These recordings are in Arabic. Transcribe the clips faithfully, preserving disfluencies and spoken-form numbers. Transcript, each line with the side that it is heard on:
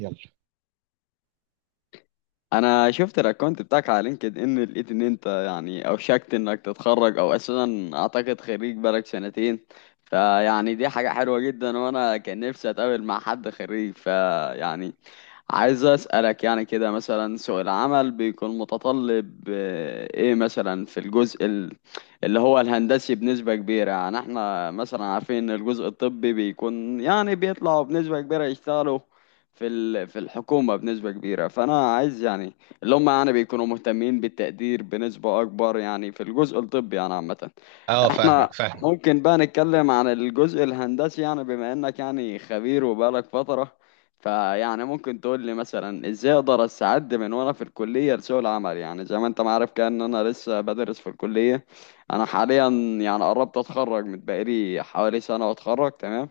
right: يلا.
left: انا شفت الاكونت بتاعك على لينكد ان، لقيت ان انت يعني اوشكت انك تتخرج او اساسا اعتقد خريج بقالك سنتين. فيعني دي حاجة حلوة جدا، وانا كان نفسي اتقابل مع حد خريج. فيعني عايز أسألك يعني كده، مثلا سوق العمل بيكون متطلب آه، ايه مثلا في الجزء ال- اللي هو الهندسي بنسبة كبيرة؟ يعني احنا مثلا عارفين ان الجزء الطبي بيكون يعني بيطلعوا بنسبة كبيرة يشتغلوا في ال- في الحكومة بنسبة كبيرة. فأنا عايز يعني اللي هم يعني بيكونوا مهتمين بالتقدير بنسبة أكبر يعني في الجزء الطبي يعني عامة.
right: اه فاهمك
left: احنا
right: فاهمك.
left: ممكن بقى نتكلم عن الجزء الهندسي، يعني بما انك يعني خبير وبقالك فترة. فيعني ممكن تقول لي مثلا ازاي اقدر استعد من وانا في الكلية لسوق العمل؟ يعني زي ما انت ما عارف كده ان انا لسه بدرس في الكلية. انا حاليا يعني قربت اتخرج، من بقالي حوالي سنة واتخرج، تمام.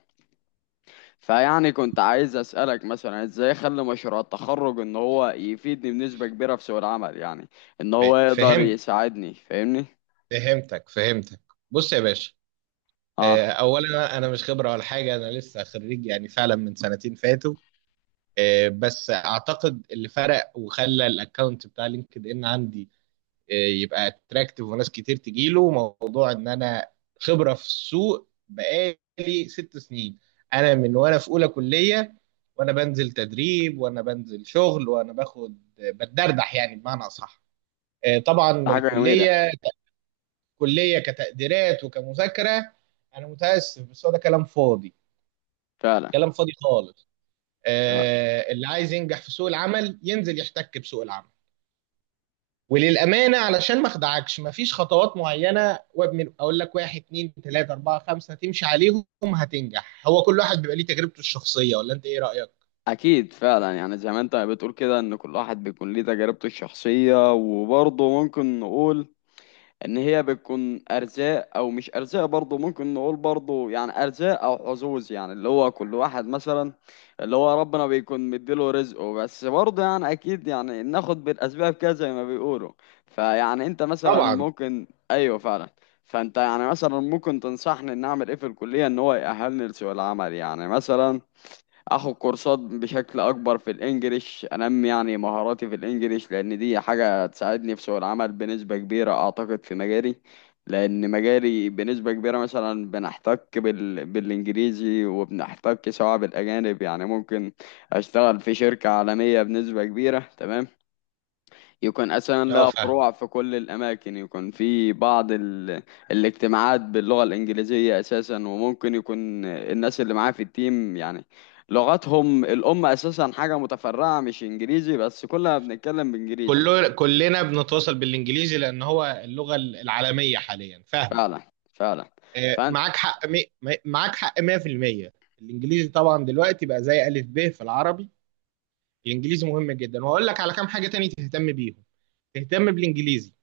left: فيعني كنت عايز اسألك مثلا ازاي اخلي مشروع التخرج ان هو يفيدني بنسبة كبيرة في سوق العمل، يعني ان
right: ف-
left: هو يقدر
right: فهمت.
left: يساعدني، فاهمني؟
right: فهمتك فهمتك. بص يا باشا.
left: اه،
right: آه، اولا انا مش خبره ولا حاجه، انا لسه خريج يعني فعلا من سنتين فاتوا. آه، بس اعتقد اللي فرق وخلى الاكونت بتاع لينكد ان عندي آه، يبقى اتراكتيف وناس كتير تجيله، موضوع ان انا خبره في السوق بقالي ست سنين. انا من وانا في اولى كليه وانا بنزل تدريب وانا بنزل شغل وانا باخد بتدردح، يعني بمعنى اصح. آه، طبعا
left: ده حاجة جميلة.
right: الكليه، الكليه كتقديرات وكمذاكره، انا متاسف بس هو ده كلام فاضي.
left: فعلا.
right: كلام فاضي خالص. آه، اللي عايز ينجح في سوق العمل ينزل يحتك بسوق العمل. وللامانه علشان ما اخدعكش، مفيش خطوات معينه وابن اقول لك واحد اتنين تلاته اربعه خمسه تمشي عليهم هتنجح، هو كل واحد بيبقى ليه تجربته الشخصيه، ولا انت ايه رايك؟
left: أكيد، فعلا يعني زي ما أنت بتقول كده إن كل واحد بيكون ليه تجربته الشخصية، وبرضه ممكن نقول إن هي بتكون أرزاق أو مش أرزاق، برضه ممكن نقول برضه يعني أرزاق أو حظوظ، يعني اللي هو كل واحد مثلا اللي هو ربنا بيكون مديله رزقه، بس برضه يعني أكيد يعني ناخد بالأسباب كده زي ما بيقولوا. فيعني أنت مثلا
right: طبعا.
left: ممكن، أيوه فعلا. فأنت يعني مثلا ممكن تنصحني إن أعمل إيه في الكلية إن هو يأهلني لسوق العمل؟ يعني مثلا اخد كورسات بشكل اكبر في الانجليش، انمي يعني مهاراتي في الانجليش، لان دي حاجة تساعدني في سوق العمل بنسبة كبيرة اعتقد في مجالي. لان مجالي بنسبة كبيرة مثلا بنحتك بال... بالانجليزي، وبنحتك سواء بالاجانب، يعني ممكن اشتغل في شركة عالمية بنسبة كبيرة، تمام. يكون أساسا
right: اه
left: لها
right: فاهم.
left: فروع في كل الأماكن، يكون في بعض ال... الاجتماعات باللغة الإنجليزية أساسا، وممكن يكون الناس اللي معاه في التيم يعني لغتهم الأم أساسا حاجة متفرعة مش إنجليزي، بس كلنا بنتكلم بإنجليزي.
right: كله كلنا بنتواصل بالانجليزي لان هو اللغه العالميه حاليا، فاهمك.
left: فعلا فعلا.
right: آه،
left: فأنت.
right: معاك حق مي... مي- معاك حق مية بالمية. الانجليزي طبعا دلوقتي بقى زي الف ب في العربي. الانجليزي مهم جدا، وهقول لك على كام حاجه تاني تهتم بيهم. تهتم بالانجليزي.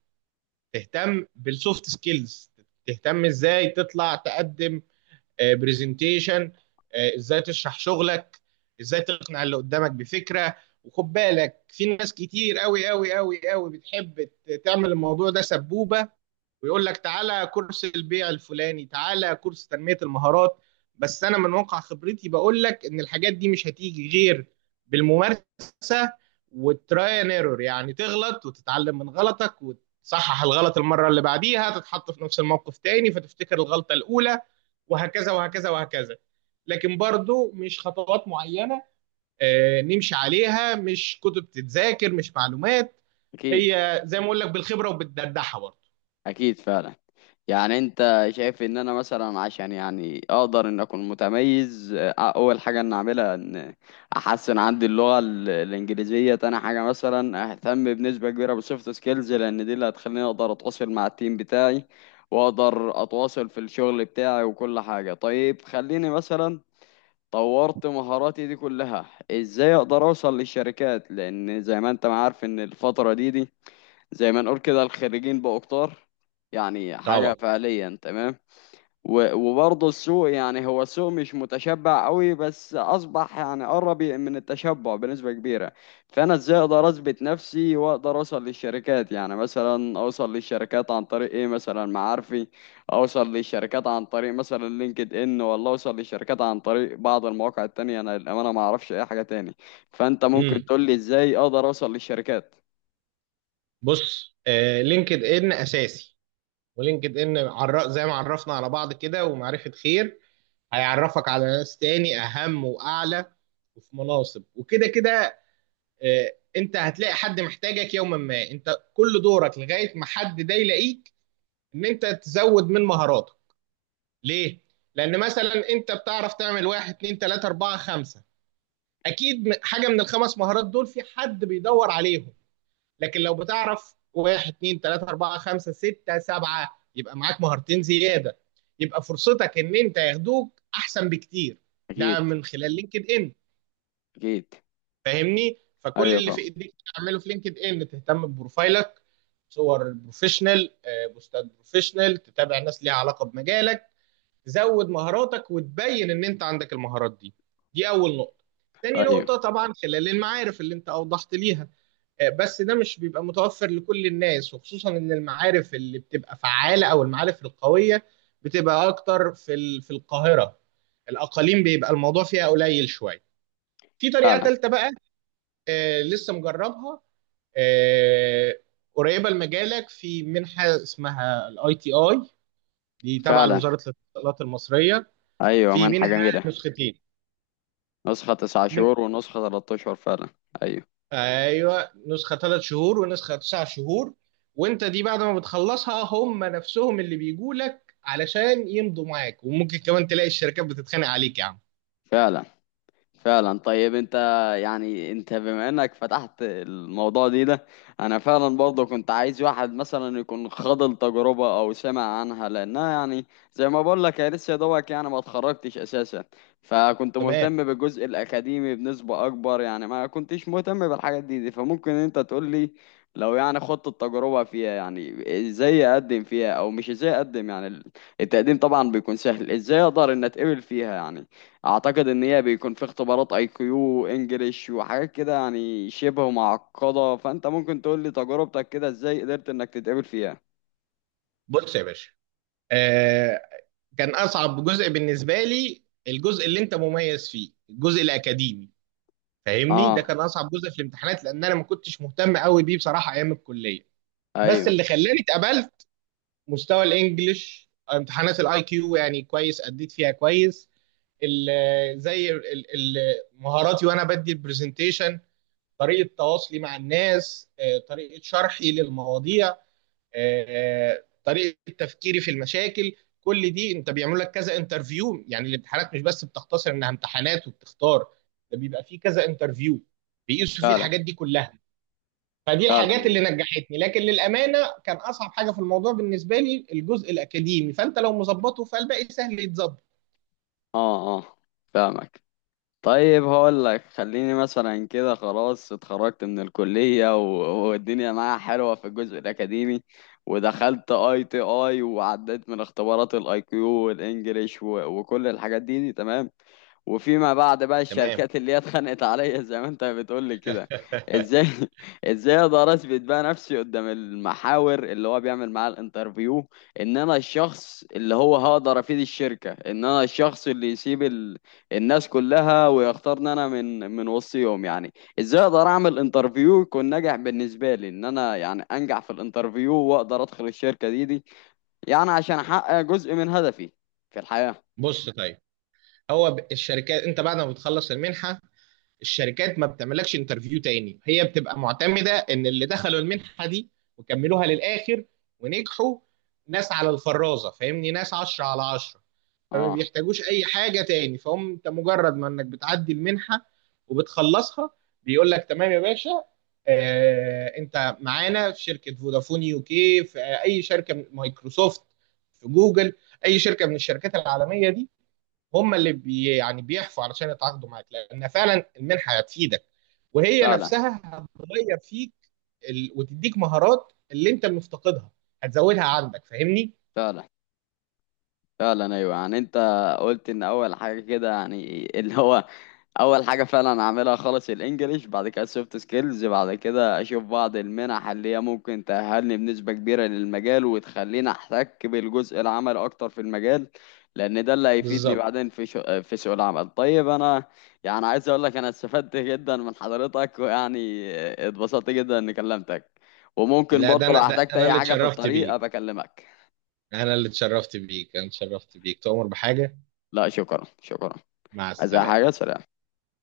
right: تهتم بالسوفت سكيلز. تهتم ازاي تطلع تقدم برزنتيشن. ازاي تشرح شغلك. ازاي تقنع اللي قدامك بفكره. وخد بالك، في ناس كتير قوي قوي قوي قوي بتحب ت- تعمل الموضوع ده سبوبه. ويقول لك تعالى كورس البيع الفلاني، تعالى كورس تنمية المهارات. بس انا من واقع خبرتي بقول لك ان الحاجات دي مش هتيجي غير بالممارسة والتراي اند ايرور، يعني تغلط وتتعلم من غلطك وتصحح الغلط المرة اللي بعديها، تتحط في نفس الموقف تاني فتفتكر الغلطة الأولى، وهكذا وهكذا وهكذا. لكن برضو مش خطوات معينة آه، نمشي عليها، مش كتب تتذاكر، مش معلومات.
left: أكيد
right: هي زي ما اقول لك بالخبرة وبالدردحة برضو.
left: أكيد. فعلا، يعني انت شايف ان انا مثلا عشان يعني اقدر ان اكون متميز، اه، اول حاجة ان اعملها ان احسن عندي اللغة ال- الانجليزية. تاني حاجة مثلا اهتم بنسبة كبيرة بالسوفت سكيلز، لان دي اللي هتخليني اقدر اتواصل مع التيم بتاعي واقدر اتواصل في الشغل بتاعي وكل حاجة. طيب خليني مثلا طورت مهاراتي دي كلها، ازاي اقدر اوصل للشركات؟ لان زي ما انت ما عارف ان الفترة دي دي زي ما نقول كده الخريجين بقوا كتار، يعني حاجة
right: طبعا.
left: فعليا، تمام. و- وبرضه السوق يعني هو السوق مش متشبع قوي، بس أصبح يعني قرب من التشبع بنسبة كبيرة. فأنا إزاي أقدر أثبت نفسي وأقدر أوصل للشركات؟ يعني مثلا أوصل للشركات عن طريق إيه؟ مثلا معارفي، أوصل للشركات عن طريق مثلا لينكد إن، ولا أوصل للشركات عن طريق بعض المواقع التانية؟ أنا للأمانة ما أعرفش أي حاجة تاني، فأنت ممكن
right: امم
left: تقول لي إزاي أقدر أوصل للشركات؟
right: بص آه لينكد ان اساسي. ولينكد ان عر... زي ما عرفنا على بعض كده، ومعرفه خير، هيعرفك على ناس تاني اهم واعلى، وفي مناصب وكده كده. آه انت هتلاقي حد محتاجك يوما ما، انت كل دورك لغايه ما حد ده يلاقيك، ان انت تزود من مهاراته. ليه؟ لان مثلا انت بتعرف تعمل واحد اتنين تلاته اربعه خمسه، اكيد م- حاجه من الخمس مهارات دول في حد بيدور عليهم. لكن لو بتعرف واحد اتنين تلاته اربعه خمسه سته سبعه، يبقى معاك مهارتين زياده، يبقى فرصتك ان انت ياخدوك احسن بكتير. ده
left: أكيد
right: من خلال لينكد ان،
left: أكيد.
right: فاهمني. فكل
left: ايوه
right: اللي في
left: فاهم.
right: ايديك تعمله في لينكد ان، تهتم ببروفايلك، صور البروفيشنال آه، بوستات بروفيشنال، تتابع ناس ليها علاقه بمجالك، تزود مهاراتك وتبين ان انت عندك المهارات دي. دي اول نقطه. تاني
left: ايوه
right: نقطه طبعا خلال المعارف اللي انت اوضحت ليها آه، بس ده مش بيبقى متوفر لكل الناس، وخصوصا ان المعارف اللي بتبقى فعالة او المعارف القوية بتبقى اكتر في ال- في القاهرة. الاقاليم بيبقى الموضوع فيها قليل شوية. في طريقة
left: فعلا
right: تالتة بقى آه، لسه مجربها. آه، قريبة لمجالك، في منحة اسمها الاي تي اي، دي تابعة
left: فعلا.
right: لوزارة الاتصالات المصرية.
left: ايوه
right: في
left: منحة
right: منها
left: جميلة.
right: نسختين.
left: نسخة تسعة شهور ونسخة تلات اشهر، فعلا. ايوه.
right: ايوه، نسخه ثلاث شهور ونسخه تسع شهور. وانت دي بعد ما بتخلصها، هم نفسهم اللي بيجوا لك علشان يمضوا معاك، وممكن كمان تلاقي الشركات بتتخانق عليك يا عم.
left: فعلا فعلا طيب انت، يعني انت بما انك فتحت الموضوع دي ده انا فعلا برضه كنت عايز واحد مثلا يكون خاض التجربة او سمع عنها، لانها يعني زي ما بقول لك، يا لسه دوبك يعني ما اتخرجتش اساسا، فكنت
right: تمام.
left: مهتم بالجزء الاكاديمي بنسبة اكبر، يعني ما كنتش مهتم بالحاجات دي, دي. فممكن انت تقول لي لو يعني خدت التجربة فيها، يعني ازاي اقدم فيها؟ او مش ازاي اقدم، يعني التقديم طبعا بيكون سهل، ازاي اقدر ان اتقبل فيها؟ يعني اعتقد ان هي بيكون في اختبارات اي كيو انجليش وحاجات كده، يعني شبه معقده، فانت ممكن تقول لي تجربتك كده ازاي قدرت انك تتقبل فيها؟
right: بص يا باشا. آه كان اصعب جزء بالنسبه لي الجزء اللي انت مميز فيه، الجزء الاكاديمي، فاهمني. ده
left: اه.
right: كان اصعب جزء في الامتحانات، لان انا ما كنتش مهتم قوي بيه بصراحه ايام الكليه. بس
left: ايوه.
right: اللي خلاني اتقبلت مستوى الانجليش، امتحانات الاي كيو يعني كويس، اديت فيها كويس. ال- زي ال- ال- مهاراتي وانا بدي البرزنتيشن، طريقه تواصلي مع الناس آه، طريقه شرحي للمواضيع آه، آه، طريقه تفكيري في المشاكل. كل دي انت بيعمل لك كذا انترفيو، يعني الامتحانات مش بس بتختصر انها امتحانات وبتختار، ده بيبقى فيه كذا انترفيو بيقيسوا فيه
left: فعلا.
right: الحاجات دي كلها. فدي
left: فعلا
right: الحاجات
left: أيوة.
right: اللي نجحتني، لكن للامانه كان اصعب حاجه في الموضوع بالنسبه لي الجزء الاكاديمي، فانت لو مظبطه فالباقي سهل يتظبط.
left: اه اه، فاهمك. طيب هقول لك، خليني مثلا كده خلاص اتخرجت من الكلية و- والدنيا معايا حلوة في الجزء الأكاديمي، ودخلت اي تي اي وعديت من اختبارات الاي كيو والانجليش و- وكل الحاجات دي, دي تمام، وفيما بعد بقى
right: تمام.
left: الشركات اللي هي اتخانقت عليا زي ما انت بتقول لي كده. ازاي ازاي اقدر اثبت بقى نفسي قدام المحاور اللي هو بيعمل معاه الانترفيو، ان انا الشخص اللي هو هقدر افيد الشركة، ان انا الشخص اللي يسيب الناس كلها ويختارني انا من من وسطهم؟ يعني ازاي اقدر اعمل انترفيو يكون ناجح بالنسبه لي، ان انا يعني انجح في الانترفيو واقدر ادخل الشركه دي دي يعني عشان احقق جزء من هدفي في الحياه.
right: بص طيب، هو ب- الشركات انت بعد ما بتخلص المنحه، الشركات ما بتعملكش انترفيو تاني، هي بتبقى معتمده ان اللي دخلوا المنحه دي وكملوها للاخر ونجحوا، ناس على الفرازه، فاهمني، ناس عشرة على عشرة. فما
left: اه
right: بيحتاجوش اي حاجه تاني، فهم انت مجرد ما انك بتعدي المنحه وبتخلصها، بيقول لك تمام يا باشا. آه انت معانا في شركه فودافون يو كي، في اي شركه من مايكروسوفت، في جوجل، اي شركه من الشركات العالميه دي. هم اللي بي يعني بيحفوا علشان يتعاقدوا معاك، لان فعلا المنحه هتفيدك، وهي
left: فعلا
right: نفسها هتغير فيك ال... وتديك مهارات اللي انت مفتقدها، هتزودها عندك، فاهمني.
left: فعلا فعلا. ايوه يعني انت قلت ان اول حاجه كده يعني اللي هو اول حاجه فعلا اعملها خالص الانجليش، بعد كده السوفت سكيلز، بعد كده اشوف بعض المنح اللي هي ممكن تأهلني بنسبه كبيره للمجال وتخليني احتك بالجزء العملي اكتر في المجال، لان ده اللي هيفيدني
right: بالظبط.
left: بعدين في شو... في سوق العمل. طيب انا يعني عايز اقول لك انا استفدت جدا من حضرتك، ويعني اتبسطت جدا اني كلمتك، وممكن
right: لا، ده
left: برضه لو
right: انا، ده
left: احتجت
right: انا
left: اي
right: اللي
left: حاجه في
right: اتشرفت
left: الطريق
right: بيك،
left: ابقى اكلمك.
right: انا اللي اتشرفت بيك، انا اتشرفت بيك، تؤمر بحاجة.
left: لا شكرا شكرا.
right: مع
left: عايزة
right: السلامة.
left: حاجة؟ سلام.